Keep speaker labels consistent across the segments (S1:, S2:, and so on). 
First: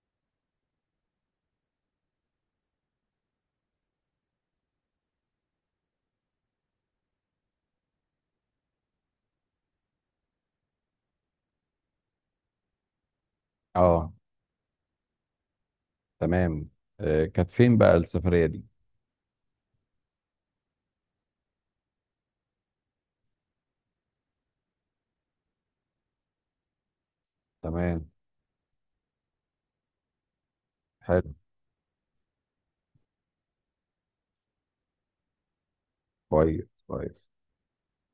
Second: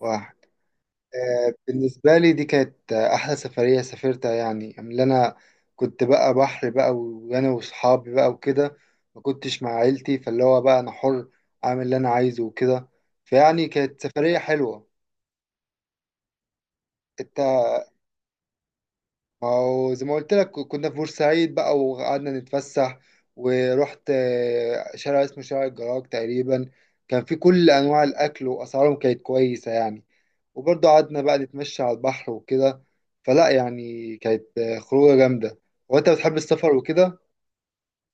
S1: واحد. بالنسبة لي دي كانت أحلى سفرية سافرتها يعني اللي أنا كنت بقى بحر بقى وأنا وصحابي بقى وكده. ما كنتش مع عيلتي، فاللي هو بقى أنا حر أعمل اللي أنا عايزه وكده، فيعني كانت
S2: اه.
S1: سفرية حلوة.
S2: تمام.
S1: أنت.
S2: كانت فين بقى السفرية دي؟
S1: ما هو زي ما قلت لك كنا في بورسعيد بقى وقعدنا نتفسح. ورحت شارع اسمه شارع الجراج تقريبا. كان في كل أنواع
S2: تمام.
S1: الأكل وأسعارهم كانت كويسة يعني. وبرضه قعدنا
S2: حلو.
S1: بقى نتمشى على البحر وكده. فلا يعني كانت خروجة جامدة. هو انت بتحب
S2: كويس
S1: السفر وكده؟
S2: كويس.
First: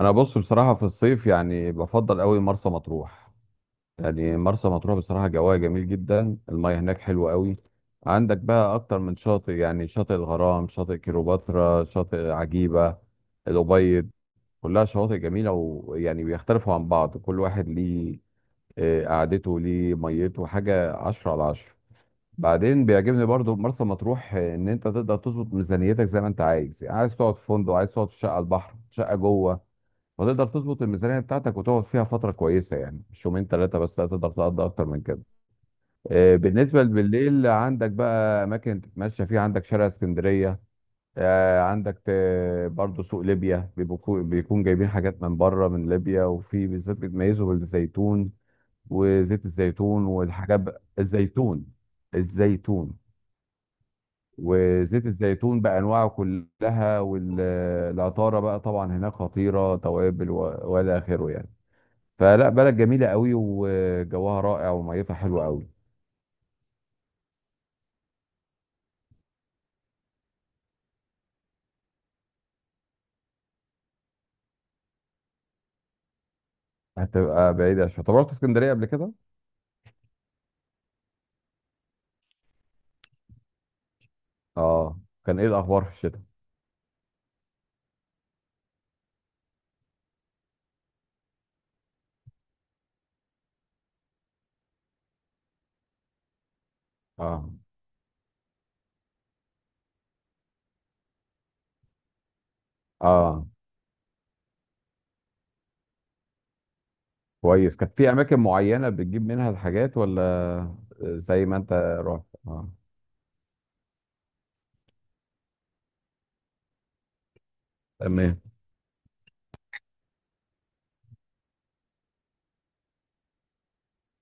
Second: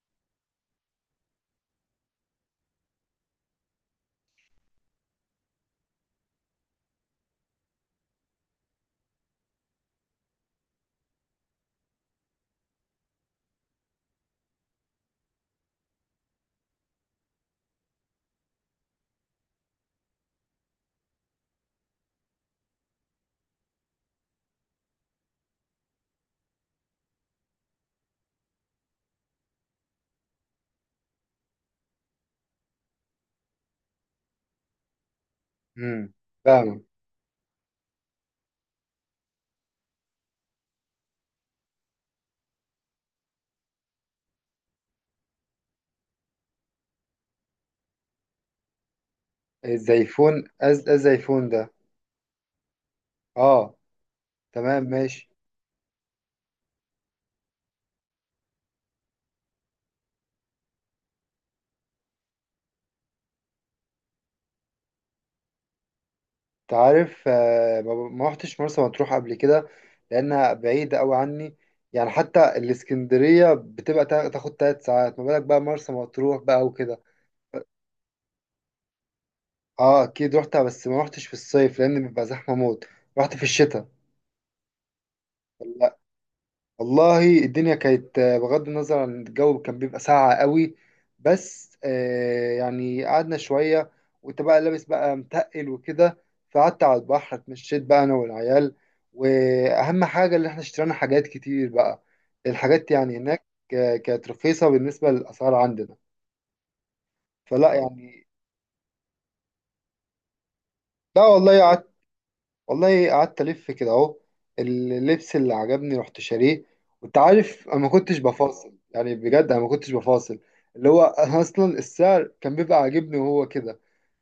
S2: انا بص بصراحة في الصيف يعني بفضل قوي مرسى مطروح. يعني مرسى مطروح بصراحة جواها جميل جدا، المياه هناك حلوة قوي. عندك بقى اكتر من شاطئ، يعني شاطئ الغرام، شاطئ كيلوباترا، شاطئ عجيبة، الأبيض. كلها شواطئ جميلة، ويعني بيختلفوا عن بعض، كل واحد ليه قعدته، ليه ميته حاجة، 10/10. بعدين بيعجبني برضو في مرسى مطروح ان انت تقدر تظبط ميزانيتك زي ما انت عايز، يعني عايز تقعد في فندق، عايز تقعد في شقه على البحر، شقه جوه. وتقدر تظبط الميزانيه بتاعتك وتقعد فيها فتره كويسه، يعني مش يومين 3 بس، لا تقدر تقضي اكتر من كده.
S1: امم.
S2: بالنسبه
S1: فاهم.
S2: بالليل عندك بقى اماكن تتمشى فيها، عندك شارع اسكندريه. عندك برضو سوق ليبيا، بيكون جايبين حاجات من بره من ليبيا، وفي بالذات بيتميزوا بالزيتون وزيت الزيتون
S1: الزيفون از الزيفون
S2: الزيتون.
S1: ده؟
S2: الزيتون
S1: اه. تمام
S2: وزيت
S1: ماشي.
S2: الزيتون بانواعه كلها، والعطاره بقى طبعا هناك خطيره، توابل والى اخره يعني. فلا، بلد جميله قوي وجوها رائع وميتها حلوه قوي.
S1: انت عارف، ما روحتش مرسى مطروح قبل كده. لانها بعيدة قوي عني. يعني حتى الاسكندرية بتبقى تاخد 3 ساعات، ما بالك بقى مرسى مطروح بقى وكده.
S2: هتبقى بعيده شويه. طب رحت اسكندريه قبل كده؟
S1: اه، اكيد روحتها، بس ما روحتش في الصيف لان بيبقى زحمة موت. رحت في الشتاء.
S2: اه. كان ايه الاخبار في الشتاء؟
S1: والله الدنيا كانت، بغض النظر عن الجو كان بيبقى ساقعة قوي. بس يعني قعدنا شوية. وانت بقى لابس بقى متقل وكده. فقعدت على البحر،
S2: اه.
S1: اتمشيت بقى انا والعيال. واهم حاجة اللي احنا اشترينا حاجات كتير بقى. الحاجات يعني هناك.
S2: اه.
S1: كانت رخيصة بالنسبة للأسعار عندنا. فلا
S2: كويس. كانت في
S1: يعني.
S2: اماكن معينه بتجيب منها الحاجات ولا؟
S1: لا
S2: زي ما
S1: والله
S2: انت
S1: قعدت.
S2: رحت. اه.
S1: والله قعدت ألف كده أهو. اللبس اللي عجبني رحت شاريه. وأنت عارف أنا ما كنتش
S2: تمام.
S1: بفاصل، يعني بجد أنا ما كنتش بفاصل. اللي هو أنا أصلا السعر كان بيبقى عاجبني وهو كده.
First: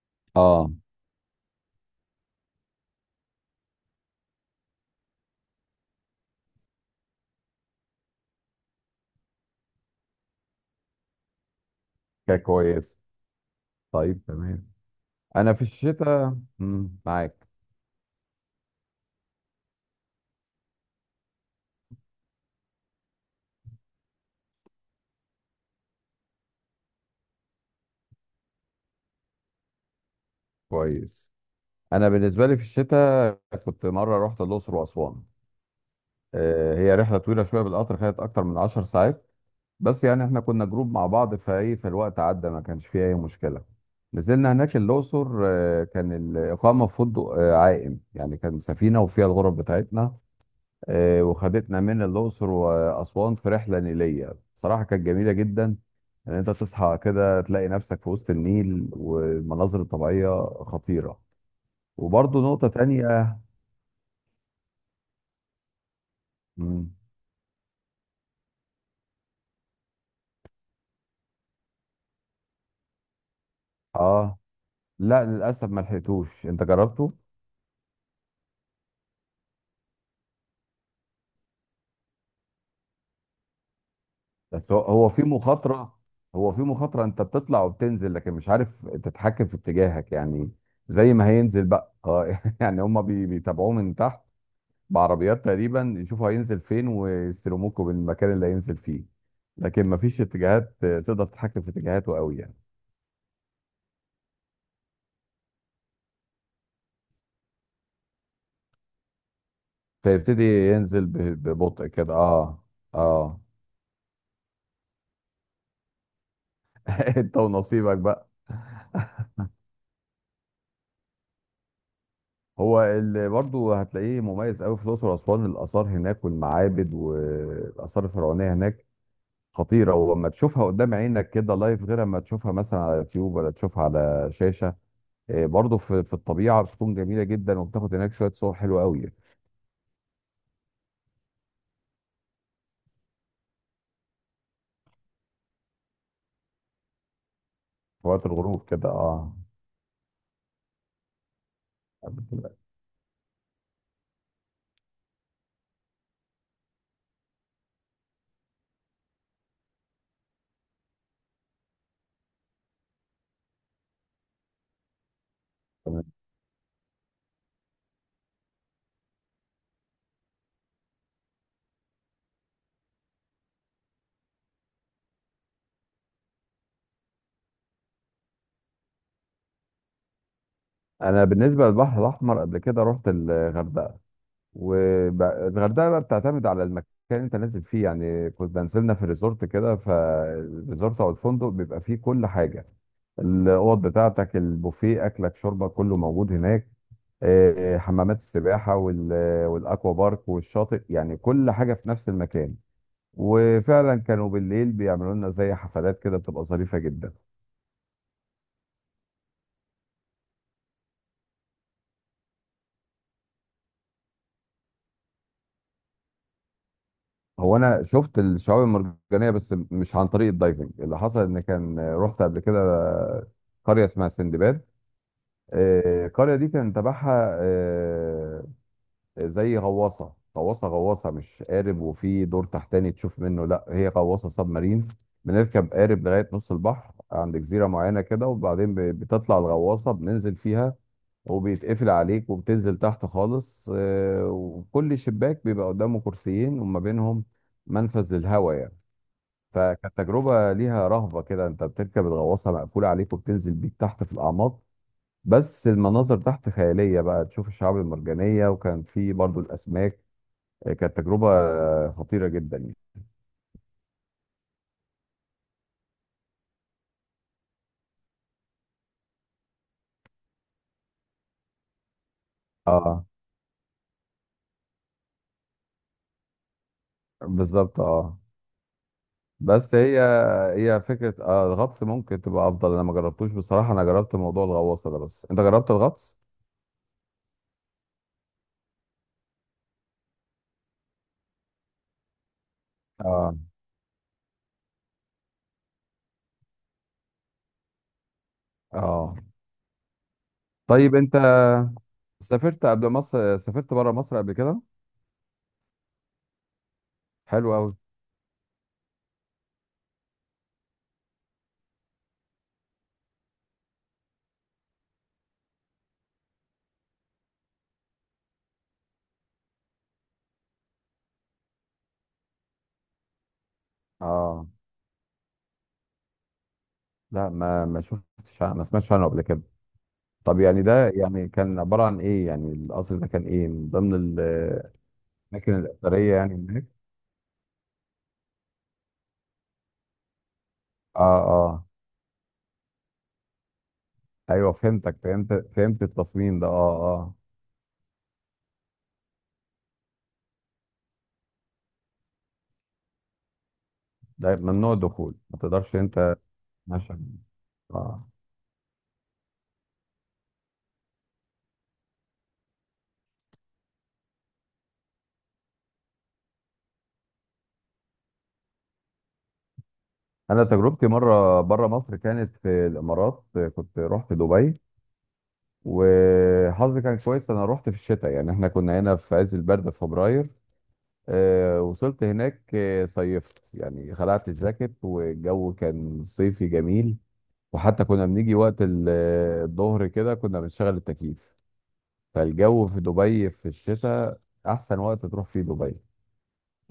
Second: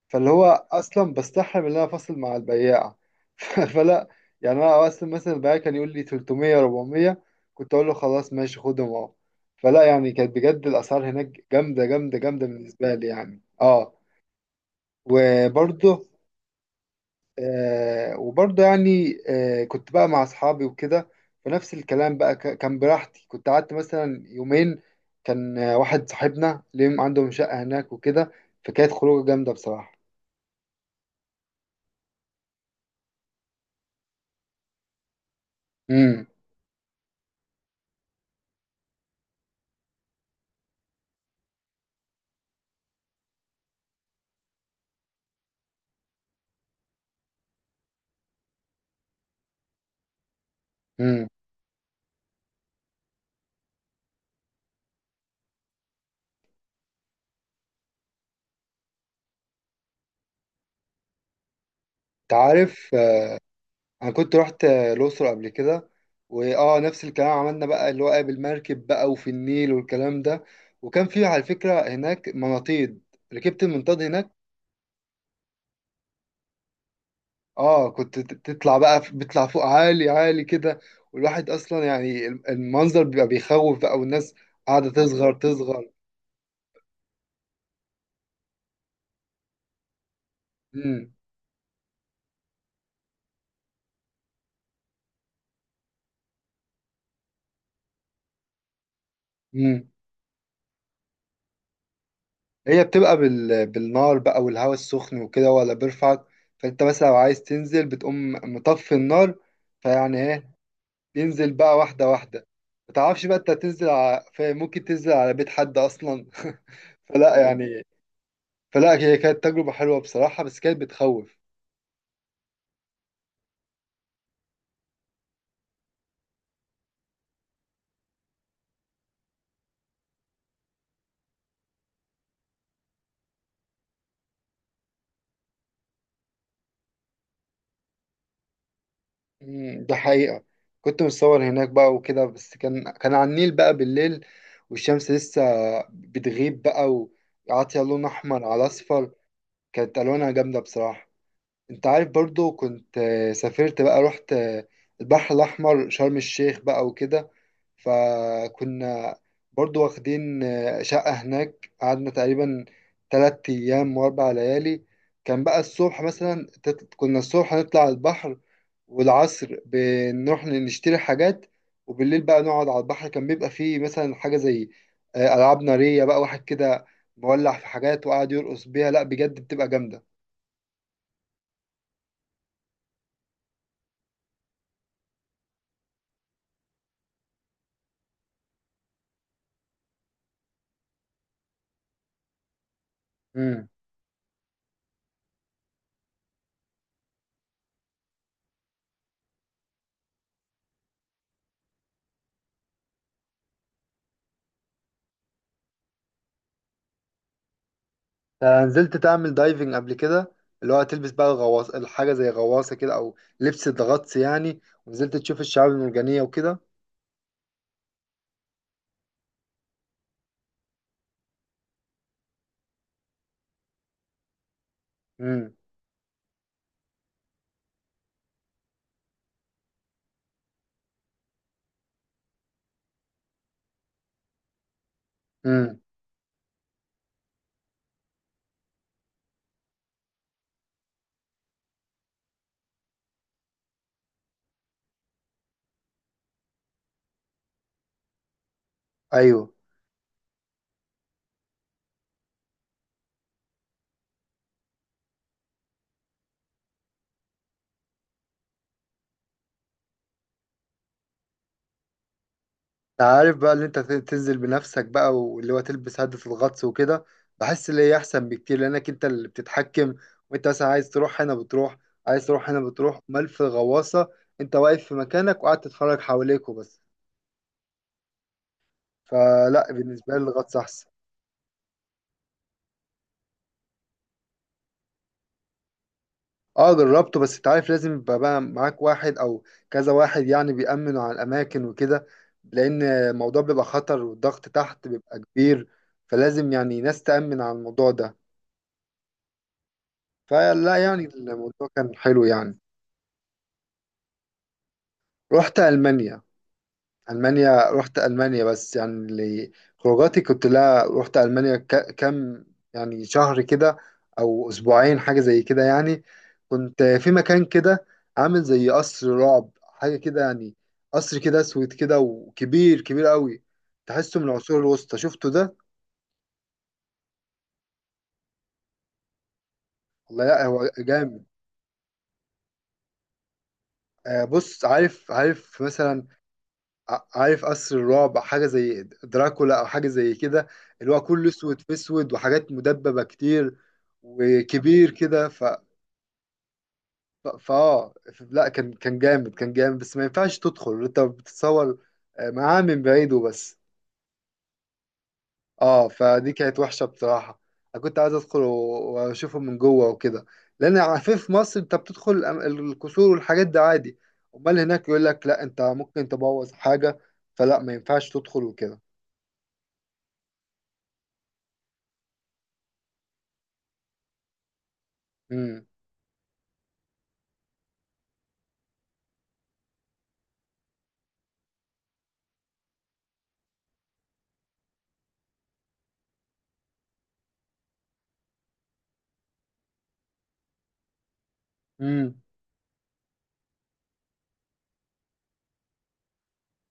S1: فاللي هو.
S2: اه.
S1: أصلا بستحرم إن أنا أفاصل مع البياع. فلا يعني. أنا أصلا مثلا البياع كان يقول لي 300 400. كنت أقول له، خلاص ماشي خدهم أهو. فلا يعني كانت بجد الأسعار هناك جامدة جامدة
S2: كانت
S1: جامدة بالنسبة
S2: كويس.
S1: لي يعني أه.
S2: طيب. تمام. انا في
S1: وبرضه.
S2: الشتاء معاك.
S1: وبرضه يعني كنت بقى مع أصحابي وكده. فنفس الكلام بقى كان براحتي، كنت قعدت مثلا يومين. كان واحد صاحبنا ليهم عندهم شقة هناك وكده. فكانت خروجة جامدة بصراحة.
S2: كويس. انا بالنسبه لي في الشتاء كنت مره رحت الاقصر واسوان.
S1: امم.
S2: هي رحله طويله شويه، بالقطر خدت اكتر من 10 ساعات، بس يعني احنا كنا جروب مع بعض فايه، فالوقت عدى ما كانش فيه اي مشكله. نزلنا هناك الاقصر، كان الاقامه في فندق عائم، يعني كان سفينه وفيها الغرف بتاعتنا.
S1: امم.
S2: وخدتنا من الاقصر واسوان في رحله نيليه بصراحه كانت جميله جدا. ان انت تصحى كده تلاقي نفسك في وسط النيل والمناظر الطبيعيه خطيره.
S1: انت
S2: وبرضه نقطه
S1: عارف،
S2: تانية.
S1: انا كنت رحت الأقصر قبل كده. واه
S2: مم.
S1: نفس الكلام عملنا بقى اللي هو بالمركب بقى وفي النيل والكلام ده. وكان في على فكرة هناك مناطيد. ركبت المنطاد هناك.
S2: اه، لا للاسف ما لحقتوش. انت جربته؟
S1: اه، كنت تطلع بقى بتطلع فوق عالي عالي كده. والواحد اصلا يعني المنظر بيبقى بيخوف بقى، والناس
S2: بس هو
S1: قاعده
S2: هو في
S1: تصغر تصغر.
S2: مخاطره. هو في مخاطره، انت بتطلع وبتنزل لكن مش عارف تتحكم في اتجاهك يعني.
S1: امم.
S2: زي ما هينزل بقى، اه. يعني هم بيتابعوه من تحت بعربيات تقريبا، يشوفوا هينزل فين ويستلموكوا بالمكان اللي هينزل فيه. لكن
S1: امم.
S2: ما فيش اتجاهات تقدر تتحكم في اتجاهاته قوي يعني.
S1: هي بتبقى بالنار بقى والهواء السخن وكده هو اللي بيرفعك. فانت مثلا لو عايز تنزل بتقوم مطفي النار. فيعني
S2: فيبتدي
S1: ايه.
S2: ينزل
S1: تنزل بقى
S2: ببطء
S1: واحده
S2: كده،
S1: واحده.
S2: اه.
S1: ما تعرفش بقى
S2: اه.
S1: انت ممكن تنزل على بيت حد اصلا.
S2: انت
S1: فلا يعني.
S2: ونصيبك بقى.
S1: فلا هي كانت تجربه حلوه بصراحه، بس كانت بتخوف.
S2: هو اللي برضه هتلاقيه مميز قوي في الاقصر واسوان، الاثار هناك والمعابد والاثار الفرعونيه هناك خطيره، ولما تشوفها قدام عينك كده لايف غير اما تشوفها مثلا على يوتيوب ولا تشوفها على شاشه. إيه، برضه في الطبيعه بتكون جميله جدا، وبتاخد هناك شويه صور حلوه قوي.
S1: ده حقيقة. كنت متصور هناك بقى وكده، بس كان على النيل بقى بالليل، والشمس لسه بتغيب بقى، وعاطية لون
S2: في وقت
S1: أحمر
S2: الغروب
S1: على
S2: كده،
S1: أصفر.
S2: اه.
S1: كانت ألوانها جامدة بصراحة. أنت عارف، برضو
S2: بتبقى.
S1: كنت سافرت بقى رحت البحر الأحمر، شرم الشيخ بقى وكده. فكنا برضو واخدين شقة هناك، قعدنا تقريبا 3 أيام وأربع ليالي. كان بقى الصبح
S2: تمام.
S1: مثلا كنا الصبح هنطلع على البحر. والعصر بنروح نشتري حاجات. وبالليل بقى نقعد على البحر، كان بيبقى فيه مثلا حاجة زي ألعاب نارية، بقى واحد كده مولع في حاجات وقاعد يرقص بيها، لا بجد بتبقى جامدة.
S2: انا بالنسبه للبحر الاحمر قبل كده رحت الغردقه. والغردقه بقى بتعتمد على المكان اللي انت نازل فيه، يعني كنت بنزلنا في ريزورت كده، فالريزورت او الفندق بيبقى فيه كل حاجه، الاوض بتاعتك، البوفيه، اكلك، شربك، كله موجود هناك. حمامات السباحه والاكوا بارك والشاطئ، يعني كل حاجه في نفس المكان. وفعلا كانوا بالليل بيعملوا لنا زي حفلات كده بتبقى ظريفه جدا.
S1: أنا نزلت تعمل دايفنج قبل كده. اللي هو تلبس بقى الغواص، الحاجة زي غواصة كده، أو لبس الغطس يعني. ونزلت تشوف الشعاب المرجانية وكده.
S2: هو انا شفت الشعاب المرجانيه بس مش عن طريق الدايفنج، اللي حصل ان كان رحت قبل كده قريه اسمها سندباد.
S1: امم.
S2: القرية دي كان تبعها زي غواصة، مش قارب، وفي دور تحتاني تشوف منه، لا هي غواصة سب مارين. بنركب
S1: امم.
S2: قارب لغاية نص البحر عند جزيرة معينة كده، وبعدين بتطلع الغواصة بننزل فيها، وبيتقفل عليك وبتنزل تحت خالص. وكل شباك بيبقى قدامه كرسيين وما بينهم منفذ للهواء يعني.
S1: أيوه.
S2: فكانت تجربة ليها رهبة كده، انت بتركب الغواصة مقفولة عليك وبتنزل بيك تحت في الأعماق، بس المناظر تحت خيالية بقى، تشوف الشعاب المرجانية وكان في برضو الأسماك. كانت تجربة خطيرة جدا يعني.
S1: أنت عارف بقى، اللي أنت تنزل بنفسك بقى، واللي هو تلبس هدة الغطس وكده. بحس اللي هي أحسن بكتير لأنك أنت اللي بتتحكم. وأنت مثلا عايز تروح هنا بتروح، عايز تروح هنا بتروح.
S2: اه.
S1: أمال في الغواصة أنت واقف في مكانك وقاعد تتفرج حواليك وبس.
S2: بالظبط. اه.
S1: فلا
S2: بس هي
S1: بالنسبة لي الغطس
S2: هي
S1: أحسن.
S2: فكرة الغطس ممكن تبقى أفضل. أنا ما جربتوش بصراحة، أنا جربت موضوع الغواصة ده، بس أنت جربت الغطس؟
S1: اه جربته، بس انت عارف لازم يبقى بقى معاك واحد او كذا واحد، يعني بيأمنوا على الاماكن وكده. لان
S2: اه.
S1: الموضوع بيبقى خطر والضغط تحت بيبقى كبير. فلازم يعني ناس تأمن على الموضوع ده.
S2: اه.
S1: فلا
S2: طيب.
S1: يعني
S2: أنت
S1: الموضوع كان حلو يعني.
S2: سافرت قبل مصر، سافرت بره مصر قبل كده؟
S1: رحت ألمانيا.
S2: حلو
S1: ألمانيا
S2: أوي.
S1: رحت ألمانيا، بس يعني اللي خروجاتي كنت، لا رحت ألمانيا كام يعني شهر كده، أو أسبوعين، حاجة زي كده يعني. كنت في مكان كده، عامل زي قصر رعب، حاجة كده يعني. قصر كده أسود كده، وكبير كبير قوي. تحسه من
S2: اه،
S1: العصور الوسطى، شفته ده؟
S2: لا ما شفتش، ما سمعتش عنه قبل كده.
S1: والله
S2: طب
S1: لا،
S2: يعني
S1: هو
S2: ده،
S1: جامد.
S2: يعني كان عبارة عن إيه، يعني القصر ده كان إيه، من ضمن
S1: بص،
S2: الأماكن
S1: عارف عارف مثلا
S2: الأثرية يعني هناك؟
S1: عارف قصر الرعب حاجة زي دراكولا، أو حاجة زي كده. اللي هو
S2: اه.
S1: كله أسود
S2: اه.
S1: في أسود، وحاجات مدببة كتير،
S2: ايوه،
S1: وكبير
S2: فهمتك،
S1: كده.
S2: فهمت فهمت التصميم ده، اه. اه.
S1: لا كان جامد كان جامد، بس ما ينفعش تدخل، أنت بتتصور معاه من بعيد وبس.
S2: ده ممنوع الدخول، ما تقدرش
S1: اه،
S2: انت
S1: فدي كانت وحشة
S2: تتمشى.
S1: بصراحة. أنا كنت
S2: اه.
S1: عايز أدخل وأشوفه من جوه وكده. لأن عارفين في مصر أنت بتدخل القصور والحاجات دي عادي. أمال هناك يقول لك لا، أنت ممكن تبوظ حاجة. فلا ما ينفعش تدخل وكده.
S2: انا تجربتي مره بره مصر كانت في الامارات، كنت رحت دبي.
S1: مم.
S2: وحظي كان كويس، انا رحت في الشتاء، يعني احنا كنا هنا في عز البرد في فبراير. وصلت هناك صيفت يعني، خلعت الجاكيت، والجو كان صيفي جميل. وحتى كنا بنيجي وقت الظهر كده كنا بنشغل التكييف.
S1: امم.
S2: فالجو في دبي في الشتاء احسن وقت تروح فيه دبي.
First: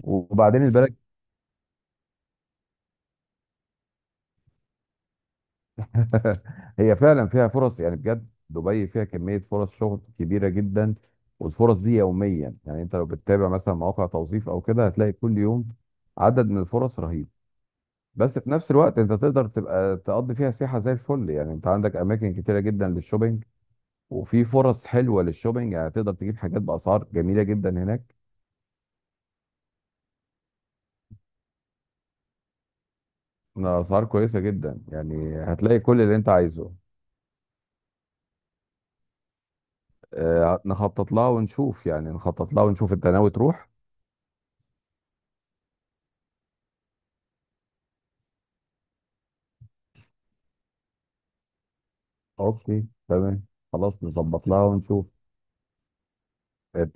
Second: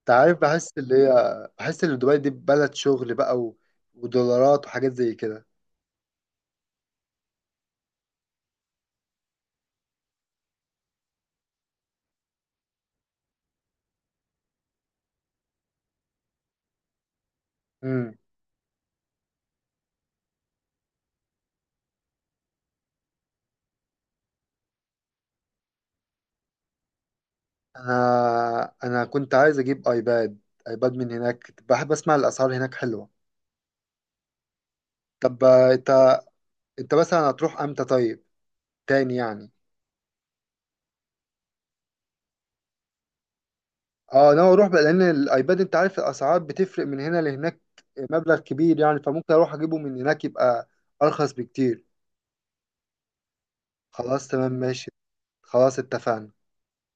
S1: انت عارف، بحس اللي
S2: البلد.
S1: هي بحس ان دبي دي بلد شغل بقى ودولارات وحاجات زي كده.
S2: هي فعلا فيها فرص، يعني بجد دبي فيها كمية فرص شغل كبيرة جدا. والفرص دي يوميا، يعني انت لو بتتابع مثلا مواقع توظيف او كده هتلاقي كل يوم عدد من الفرص رهيب.
S1: امم.
S2: بس في نفس الوقت انت تقدر تبقى تقضي فيها سياحة زي الفل، يعني انت عندك اماكن كتيرة جدا للشوبينج، وفي فرص حلوة للشوبينج، يعني تقدر تجيب حاجات بأسعار جميلة جدا هناك.
S1: انا كنت عايز اجيب ايباد، ايباد من هناك، كنت بحب اسمع الاسعار هناك حلوه.
S2: أسعار كويسة جدا يعني،
S1: طب،
S2: هتلاقي كل
S1: انت
S2: اللي أنت عايزه.
S1: انت مثلا هتروح امتى طيب؟ تاني يعني.
S2: نخطط لها ونشوف يعني، نخطط لها ونشوف. انت ناوي تروح؟
S1: اه انا اروح بقى، لان الايباد انت عارف الاسعار بتفرق من هنا لهناك، مبلغ كبير يعني، فممكن اروح اجيبه من هناك يبقى ارخص بكتير.
S2: اوكي. تمام. خلاص،
S1: خلاص
S2: نظبط
S1: تمام
S2: لها
S1: ماشي.
S2: ونشوف.
S1: خلاص اتفقنا.
S2: انت